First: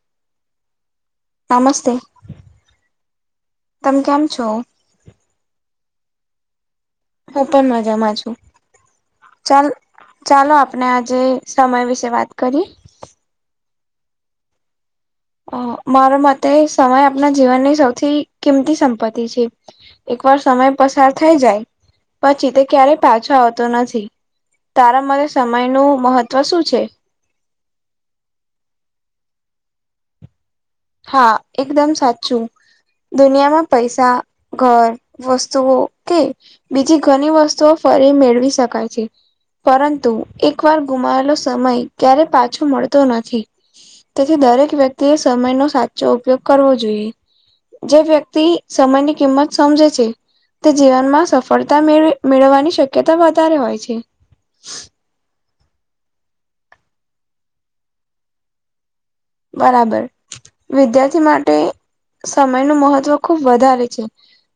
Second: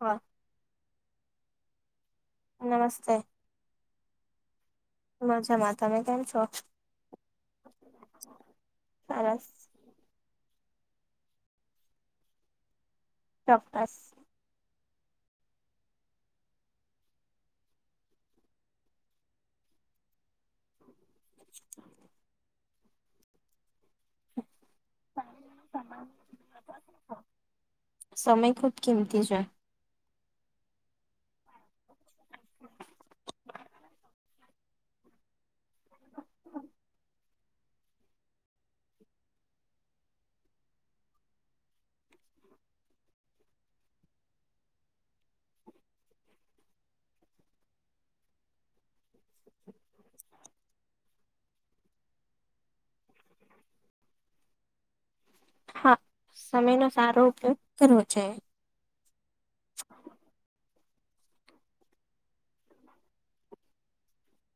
હા. નમસ્તે. નમસ્તે. તમે કેમ છો. મજામાં તમે કેમ છો. હ પણ મજા મા છું સરસ ચાલ. ચાલો આપણે આજે સમય વિશે વાત કરીએ. ચોક્કસ. અ મારા મતે સમય આપણા જીવનની સૌથી કિંમતી સંપત્તિ છે. એક વાર સમય પસાર થઈ જાય પછી તે ક્યારેય પાછો આવતો નથી. તારા મ સમય નું મહત્વ શું છે. સમય ખુબ કિંમતી છે. હા એકદમ સાચું. દુનિયામાં પૈસા ઘર વસ્તુઓ કે. બીજી ઘણી વસ્તુઓ ફરી મેળવી શકાય છે. પરંતુ એક વાર ગુમાયેલો સમય ક્યારે પાછો મળતો નથી. તેથી દરેક વ્યક્તિએ સમયનો સાચો ઉપયોગ કરવો જોઈએ. જે વ્યક્તિ સમયની કિંમત સમજે છે તે જીવનમાં સફળતા મેવી મેળવવાની શક્યતા વધારે હોય છે. હા સમયનો સારો ઉપયોગ કરવો જોઇએ. બરાબર વિદ્યાર્થી માટે. સમયનું મહત્વ ખૂબ વધારે છે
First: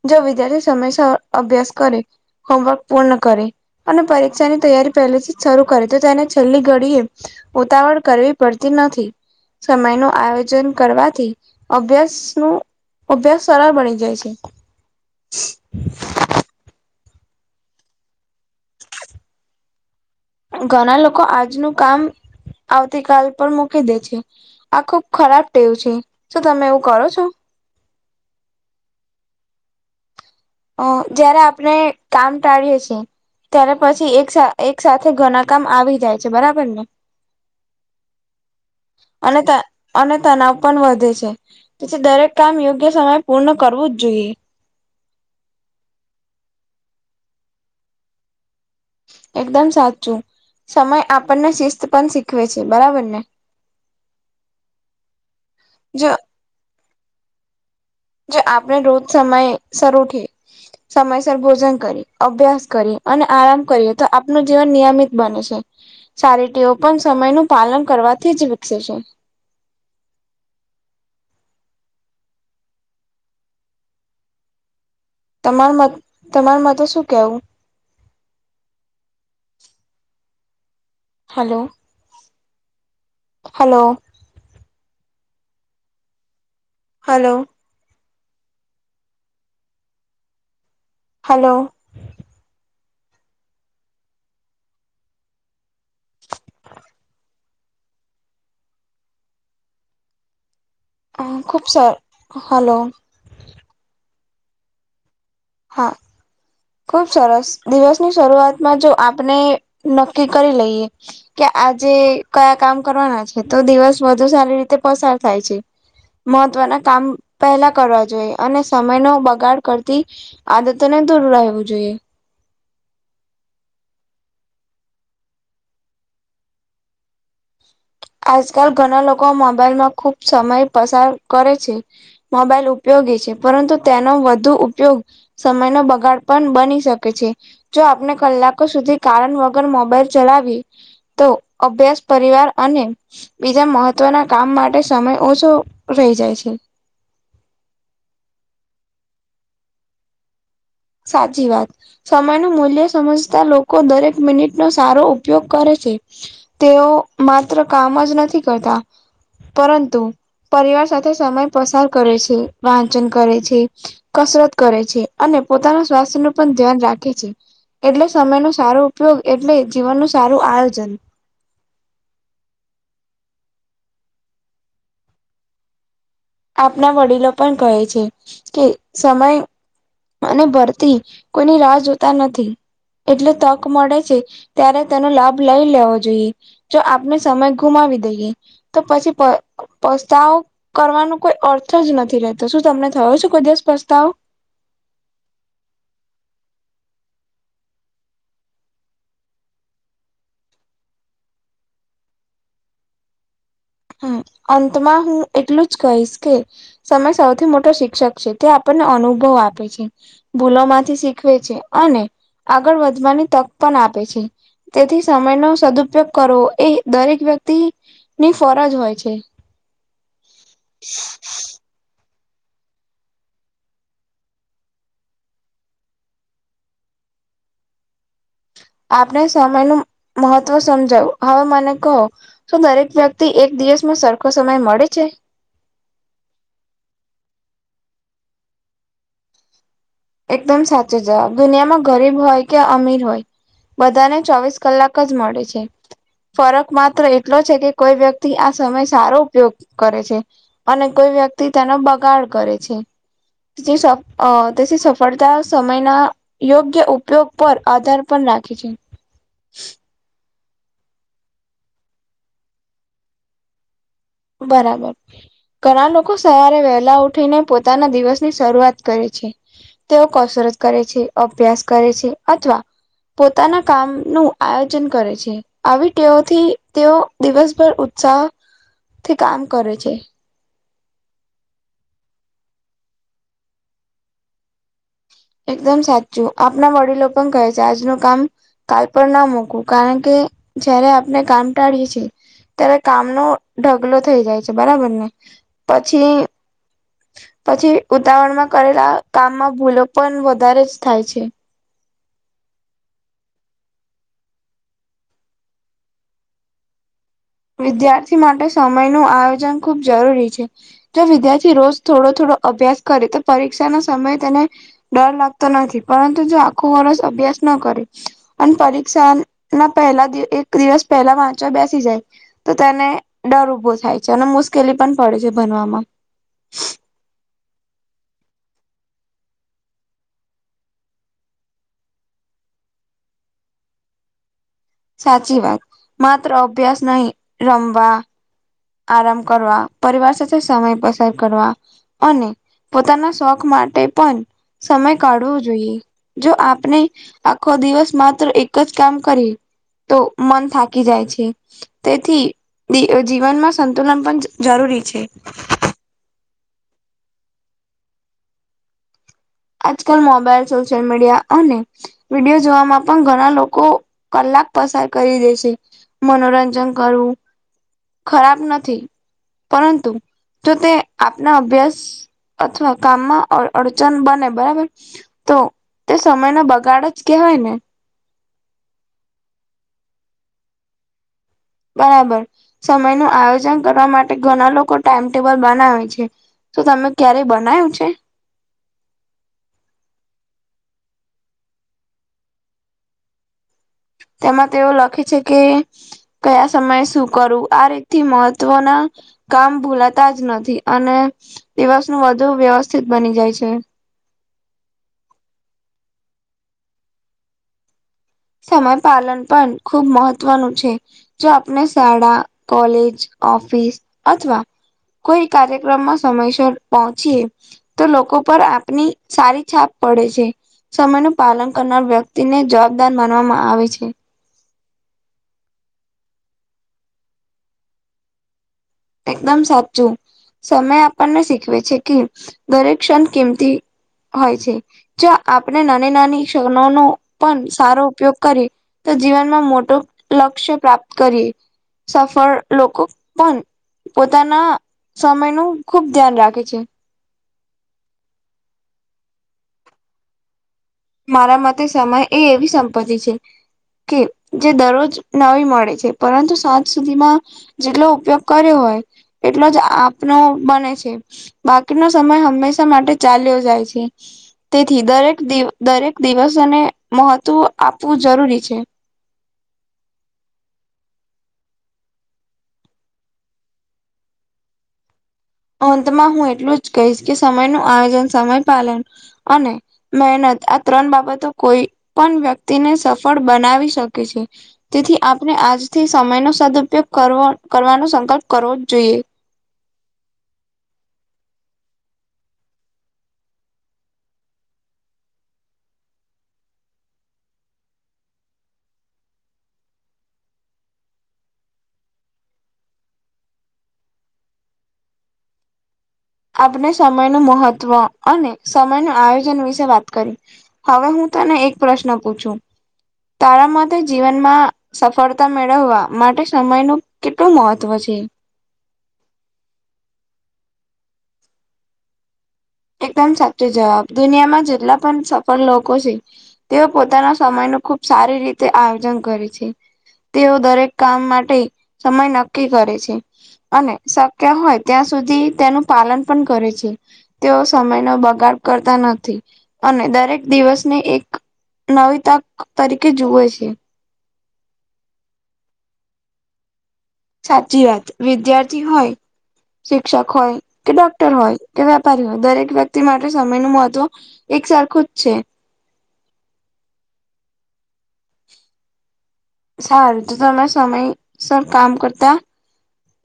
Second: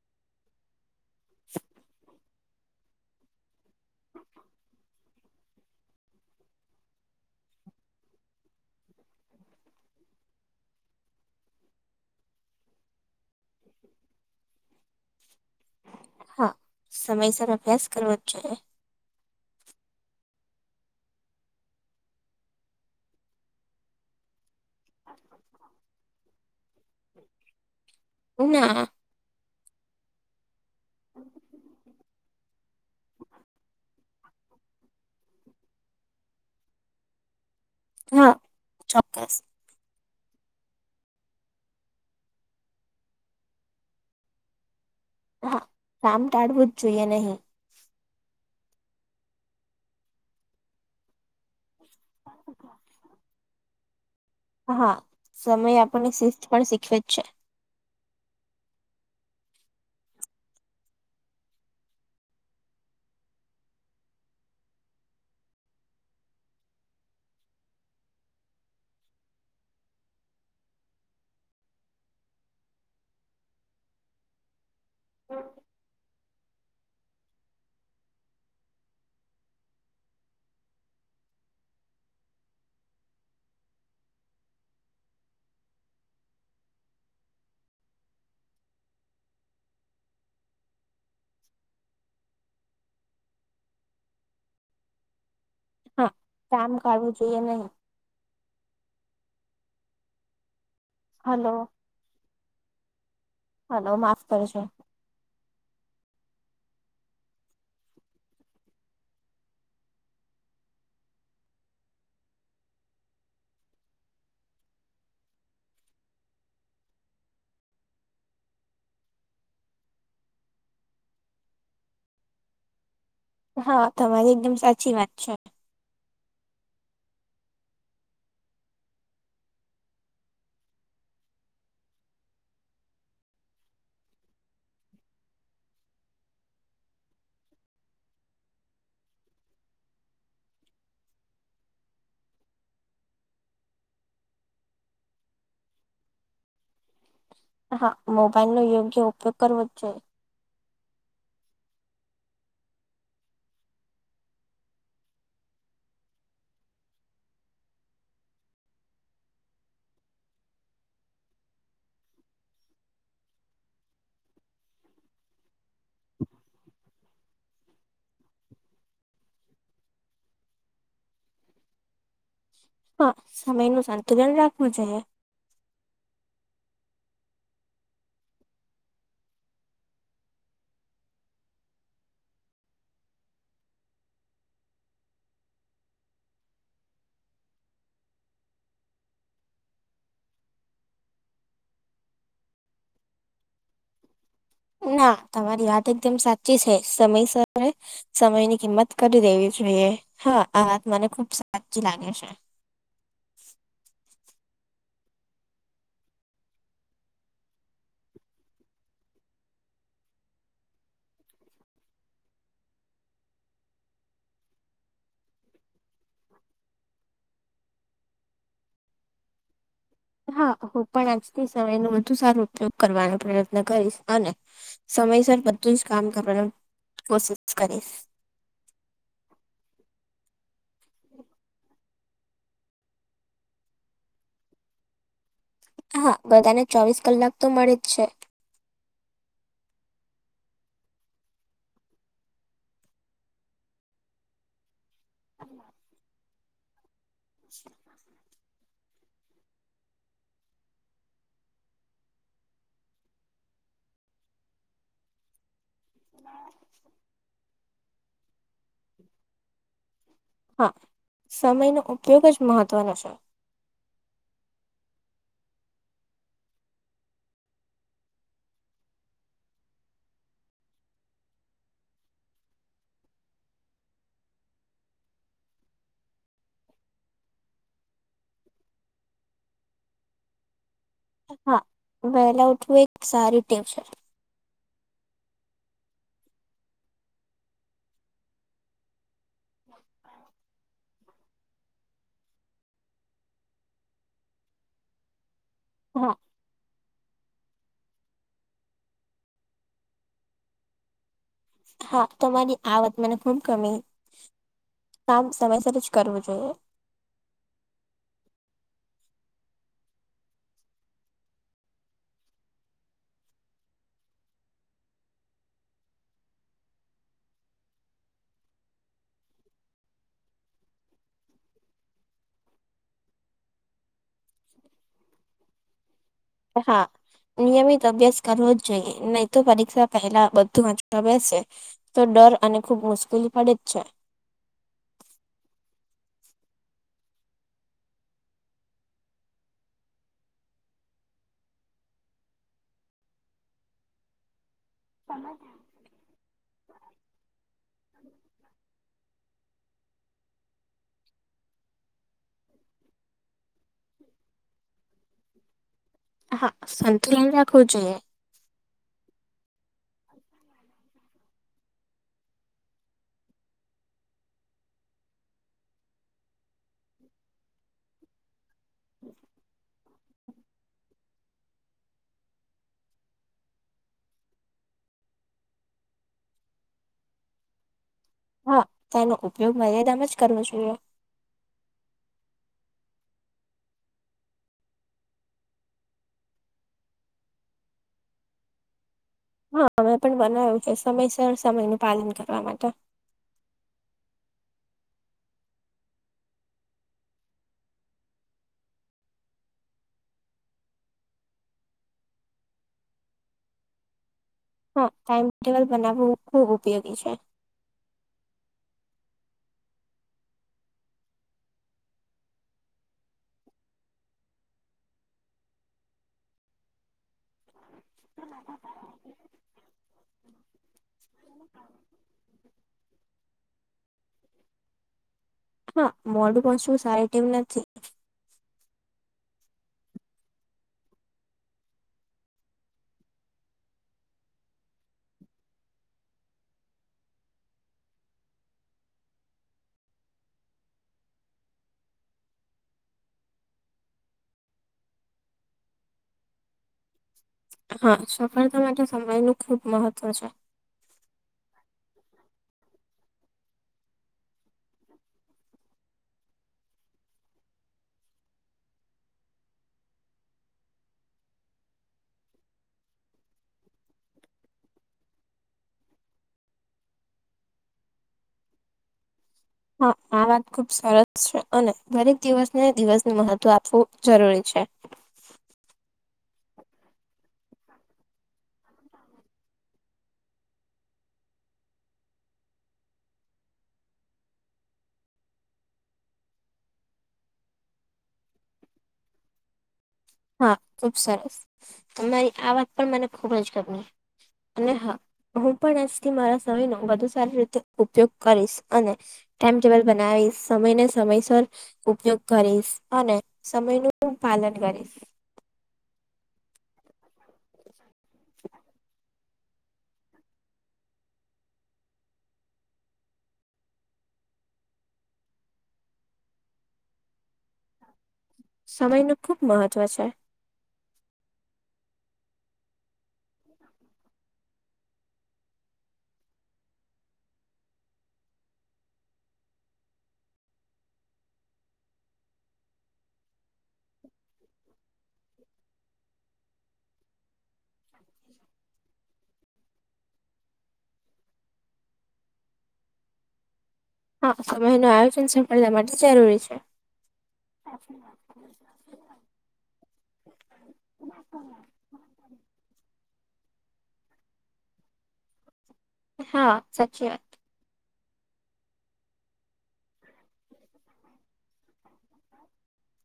જો વિદ્યાર્થી સમય અભ્યાસ કરે. હોમવર્ક પૂર્ણ કરે અને પરીક્ષાની તૈયારી પહેલેથી જ શરૂ કરે તો તેને છેલ્લી ઘડીએ. ઉતાવળ કરવી પડતી નથી. સમય નું આયોજન કરવાથી અભ્યાસ નું. અભ્યાસ સરળ બની જાય છે. હા સમયસર અભ્યાસ કરવો જ જોઈએ. [inaudible] ઘણા લોકો આજનું કામ આવતી કલ પર મૂકી દે છે. આ ખુબ ખરાબ ટેવું છે શ તમે એવું કરો છો. ના. અ જયારે આપણે કામ ટાળીએ છીએ ત્યારે પછી એક. એક સાથેથે ઘણા કામ આવી જાય છે બરાબર ને. હા ચોક્કસ અને ત. અને તનાવ પણ વધે છે તેથી દરેક કામ યોગ્ય સમય પૂર્ણ કરવું જ જોઈએ. હા કમ ટાળવું જ જોઈએ નહી. એકદમ સાચું સમય આપણને શિસ્ત. પણ શીખવે છે બરાબર ને. હા સમય આપણને જો શિસ્ત પણ શીખવે જ છે. જે આપણે રોજ સમયે શર ઉઠી સમયસર ભોજન કરી, અભ્યાસ કરી અને આરામ કરીએ તો આપનું જીવન નિયમિત બને છે. ચારીટીઓ પણ સમય નું પાલન કરવાથી જ વિકસે છે. તમાર મત તમારા માટે શું કેવું? હાલો. હાલો. હાલો. હાલો. હા કામ કાઢવું જોઈએ નહી. આ હલો ખૂબ સ હાલો. હાલો માફ કરસો હા. ખુબ સરસ દિવસની શરૂઆતમાં જો આપણે નક્કી કરી લઈએ કે આજે કયા કામ કરવાના છે, તો દિવસ વધુ સારી રીતે પસાર થાય છે. મહત્વના કામ પહેલા કરવા જોઈએ અને સમયનો બગાડ કરતી આદતો ને દોરું રહેવું જોઈએ. હા તમારી એકદમ સાચી વાત છે. આજકાલ ઘણા લોકો મોબાઈલમાં ખુબ સમય પસાર કરે છે. મોબાઈલ ઉપયોગી છે, પરંતુ તેનો વધુ ઉપયોગ સમયનો બગાડ પણ બની શકે છે. જો આપણે કલાકો સુધી કારણ વગર મોબાઈલ ચલાવી તો અભ્યાસ પરીવાર અને બીજા મહત્વના કામ માટે સમય ઓછો રહી જાય છે. હા મોબાઈલનો યોગ્ય ઉપયોગ કરવો જ જો સાચી વાત સમયનુ મૂલ્ય સમજતા લોકો દરેક મિનિટનો સારો ઉપયોગ કરે છે. તેઓ માત્ર કામ જ નથી કરતા પરંતુ પરિવાર સાથે સમય પસાર કરે છે, વાંચન કરે છે. કસરત કરે છે, અને પોતાના સ્વાસ્થ્યનું પણ ધ્યાન રાખે છે. એટલે સમયનુ સારો ઉપયોગ એટલે જીવનનું સારું આયોજન હા સમયનું સંતુલન રાખવું જોઈએ આપના વડીલો પણ કહે છે, કે સમય અને ભરતી કોઈની રાહ જોતા નથી એટલે તક મળે છે, ત્યારે તેનો લાભ લઈ લેવો જોઈએ જો આપને સમય ગુમાવી દઈએ તો પછી પ પસ્તાવ કરવાનું કોઈ અર્થ જ નથી રહેતો શું તમને થયો છે, કોઈ દેશ પ્રસ્તાવ? ના તમારી વાત એકદમ સાચી છે, સમય સરે સમયની કિંમત કરી દેવી જોઈએ હા આ વાત મને ખુબ સાચી લાગે છે. હા અંતમાં હું એટલું જ કહીશ કે સમય સૌથી મોટો શિક્ષક છે, તે આપણને અનુભવ આપે છે. ભૂલો માંથી શીખવે છે, અને આગળ વધવાની તક પણ આપે છે. તેથી સમયનો સદઉપયોગ કરવો એ દરેક વ્યક્તિ ની ફરજ હોય છે. હા હું પણ આજથી સમયનુ વધુ સારો ઉપયોગ કરવાનો પ્રયત્ન કરીશ અને સમયસર બધું જ કામ કરવાનું કોશિશ કરીશ આપણે સમયનું મહત્વ સમજાવું હવે મને કહો શું દરેક વ્યક્તિ એક દિવસમાં સરખો સમય મળે છે. હા બધાને ચોવીસ કલાક તો મળે જ છે. એકદમ સાચો જવાબ દુનિયામાં ગરીબ હોય કે અમીર હોય બધાને ચોવીસ કલાક એક જ મળે છે, ફરક માત્ર એટલો છે કે કોઈ વ્યક્તિ સમય સારો ઉપયોગ કરે છે, અને કોઈ વ્યક્તિ તેનો બગાડ કરે છે. [unintelligible] પડતા સમયના યોગ્ય ઉપયોગ પર આધાર પણ રાખે છે. હા સમયનો ઉપયોગ જ મહત્ત્વનો છે. બરાબર ઘણા લોકો સવારે વહેલા ઉઠીને પોતાના દિવસ ની શરૂઆત કરે છે. તેઓ કસરત કરે છે અભ્યાસ કરે છે અથવા પોતાના કામ નું આયોજન કરે છે. આવી ટેઓથી તેઓ દિવસભર ઉત્સાહ તેથી કામ કરે છે. હા વેલા ઉઠવું એ એક સારી ટેવ છે. એકદમ સાચું આપના વડીલો પણ કહે છે, આજનું કામ કાલ પણ ના મૂકવું કારણ કે જયારે આપણે કામ ટાણીએછી ત્યારે કામનો ઢગલો થઈ જાય છે. બરાબર ને પછી હા પછી ઉતાવળમાં કરેલા કામમાં ભૂલો પણ વધારે જ થાય છે. હા તમારી આ વાત મને ખૂબ ગમી કામ સમયસર જ કરવું જોઈએ. વિદ્યાર્થી માટે સમય નું આયોજન ખૂબ જરૂરી છે. જો વિદ્યાર્થી રોજ થોડો થોડો અભ્યાસ કરે તો પરીક્ષા ના સમયે તેને ડર લાગતો નથી, પરંતુ જો આખું વર્ષ અભ્યાસ ન કરે અને પરીક્ષા ના પહેલા એક દિવસ પહેલા વાંચવા બેસી જાય તો તેને ડર ઉભો થાય છે અને મુશ્કેલી પણ પડે છે, ભનવામાં હ હા નિયમિત અભ્યાસ કરવો જ જોઈએ નહી તો પરીક્ષા પહેલા બધું [unintelligible] છે. તો ડર અને ખુબ મુશ્કેલી પડે જ છે. સાચી વાત માત્ર અભ્યાસ નહી રમવા આરામ કરવા પરિવાર સાથે સમય પસાર કરવા અને પોતાના શોખ માટે પણ સમય કાઢવો જોઈએ. જો આપને આખો દિવસ માત્ર એક જ કામ કરીએ. તો મન થાકી જાય છે, તેથી જીવનમાં સંતુલન પણ જરૂરી છે. હા, સંંતુલન રાખવું જોઈએ. આજકાલ મોબાઈલ સોશિયલ મીડિયા અને વિડીયો જોવામાં પણ ઘણા લોકો કલાક પસાર કરી દે છે. મનોરંજન કરવું ખરાબ નથી પરંતુ જો તે આપના અભ્યાસ અથવા કામમાં અડચન બને બરાબર તો તે સમય નો બગાડ જ કેવાય ને હા તોનો ઉપયોગ મર્યાદામા જ કરવો જોઈએ. બરાબર સમય નું આયોજન કરવા માટે ઘણા લોકો ટાઈમટેબલ બનાવે છે. તો તમે ક્યારેય બનાય્યું છે? હા, અમે પણ બનાવ્યું છે સમયસર સમયનું પાલન કરવા માટે. તેમાં તેઓ લખે છે કે કયા સમયે શું કરવું આ રીતથી મહત્વના કામ ભૂલાતા જ નથી અને દિવસ ન વધુ વ્યવસ્થિત બની જાય છે. હા, ટાઈમ ટેબલ બનાવવું ખુબ ઉપયોગી છે. સમય પાલન પણ ખુબ મહત્વનું છે. જો આપણે શાળા કોલેજ ઓફિસ અથવા કોઈ કાર્યક્રમમાં સમયસર પહોંચીએ. તો લોકો પર આપની સારી છાપ પડે છે. સમય ન પાલન કરનાર વ્યક્તિને જવાબદાર માનવામાં આવે છે. હા મોડું [unintelligible] સારી [unintelligible] નથી. એકદમ સાચું સમય આપણને શીખવે છે, કે દરેક ક્ષણ કિમતી. હોય છે, જો આપણે નાની નાની ક્ષણોનોો પણ સારો ઉપયોગ કરીએ. તો જીવનમાં મોટું લક્ષ્ય પ્રાપ્ત કરીએ સફળ લોકો પણ. પોતાના સમય નું ખુબ ધ્યાન રાખે છે. હા સફળતા માટે સમય નું ખુબ મહત્વ છે. મારા માટે સમય એ એવી સંપત્તિ છે. કે જે દરરોજ નવી મળે છે, પરંતુ સાંજ સુધીમાં. જેટલો ઉપયોગ કર્યો હોય એટલો જ આપનો બને છે. બાકીનો સમય હંમેશા માટે ચાલ્યો જાય છે, તેથી દરેક દ દરેક દિવસને મહત્વ આપવું જરૂરી છે. હા આ વાત ખુબ સરસ છે, અને દરેક દિવસને દિવસને મહત્વ આપવું જરૂરી છે. અંતમાં હું એટલું જ કહીશ કે સમય ન આયોજન સમય પાલન અને. મહેનત આ ત્રણ બાબતો કોઈ પણ વ્યક્તિને સફળ બનાવી શકે છે. તેથી આપણે આજથી સમય [unintelligible] સદપયોગ કરવો કરવાનો સંકલ્પ કરવો જ જોઈએ. હા ખુબ સરસ તમારી આ વાત પણ મને ખુબ જ [unintelligible] અને હા હું પણ આજથી મારા સમયનો [unintelligible] સારી રીતે ઉપયોગ કરીશ અને. ટાઈમ ટેબલ બનાવી સમય ને સમયસર. ઉપયોગ કરીશ અને સમયનું પાલન કરીશ. આપણે સમય નું મહત્વ અને સમય ન આયોજન વિશે વાત કરી. હવે હું તને એક પ્રશ્ન પૂછું તારા માટેતે જીવનમાં. સફળતા મેળવવા માટે સમય ન કેટલું મહત્વ છે. સમય ન ખુબ મહત્વ છે. એકદમ સાચો જવાબ દુનિયામાં જેટલા પણ સફળ લોકો છે. તેઓ પોતાના સમય ન ખુબ સારી રીતે આયોજન કરે છે. તેઓ દરેક કામ માટે સમય નક્કી કરે છે. અને શક્ય હોય ત્યાં સુધી તેનું પાલન પણ કરે છે. સમય નો બગાડ કરતા નથી. અને દરેક દિવસને એક નવી તક તરીકે જુવે છે. હા સમય નું આયોજન સફળતા માટે જરૂરી છે. સાચી વાત વિદ્યાર્થી હોય શિક્ષક હોય કે ડોક્ટર હોય કે [unintelligible] દરેક વ્યક્તિ માટે સમય [unintelligible] મહત્વ એક સરખું જ છે. હા સાચી વાત. સારું તો તમે સમયસર કામ કરતા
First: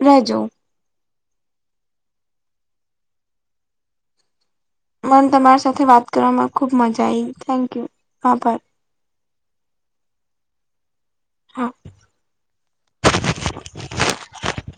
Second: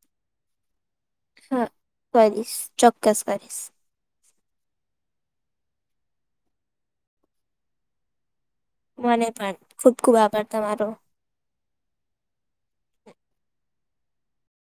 રહેજો. હા કરીશ ચોક્કસ કરીશ. મને તમારી સાથે વાત કરવામાં ખૂબ મજા આવી થેન્ક યુ [unintelligible] મને પણ ખુબ ખુબ આભાર તમારો. હા.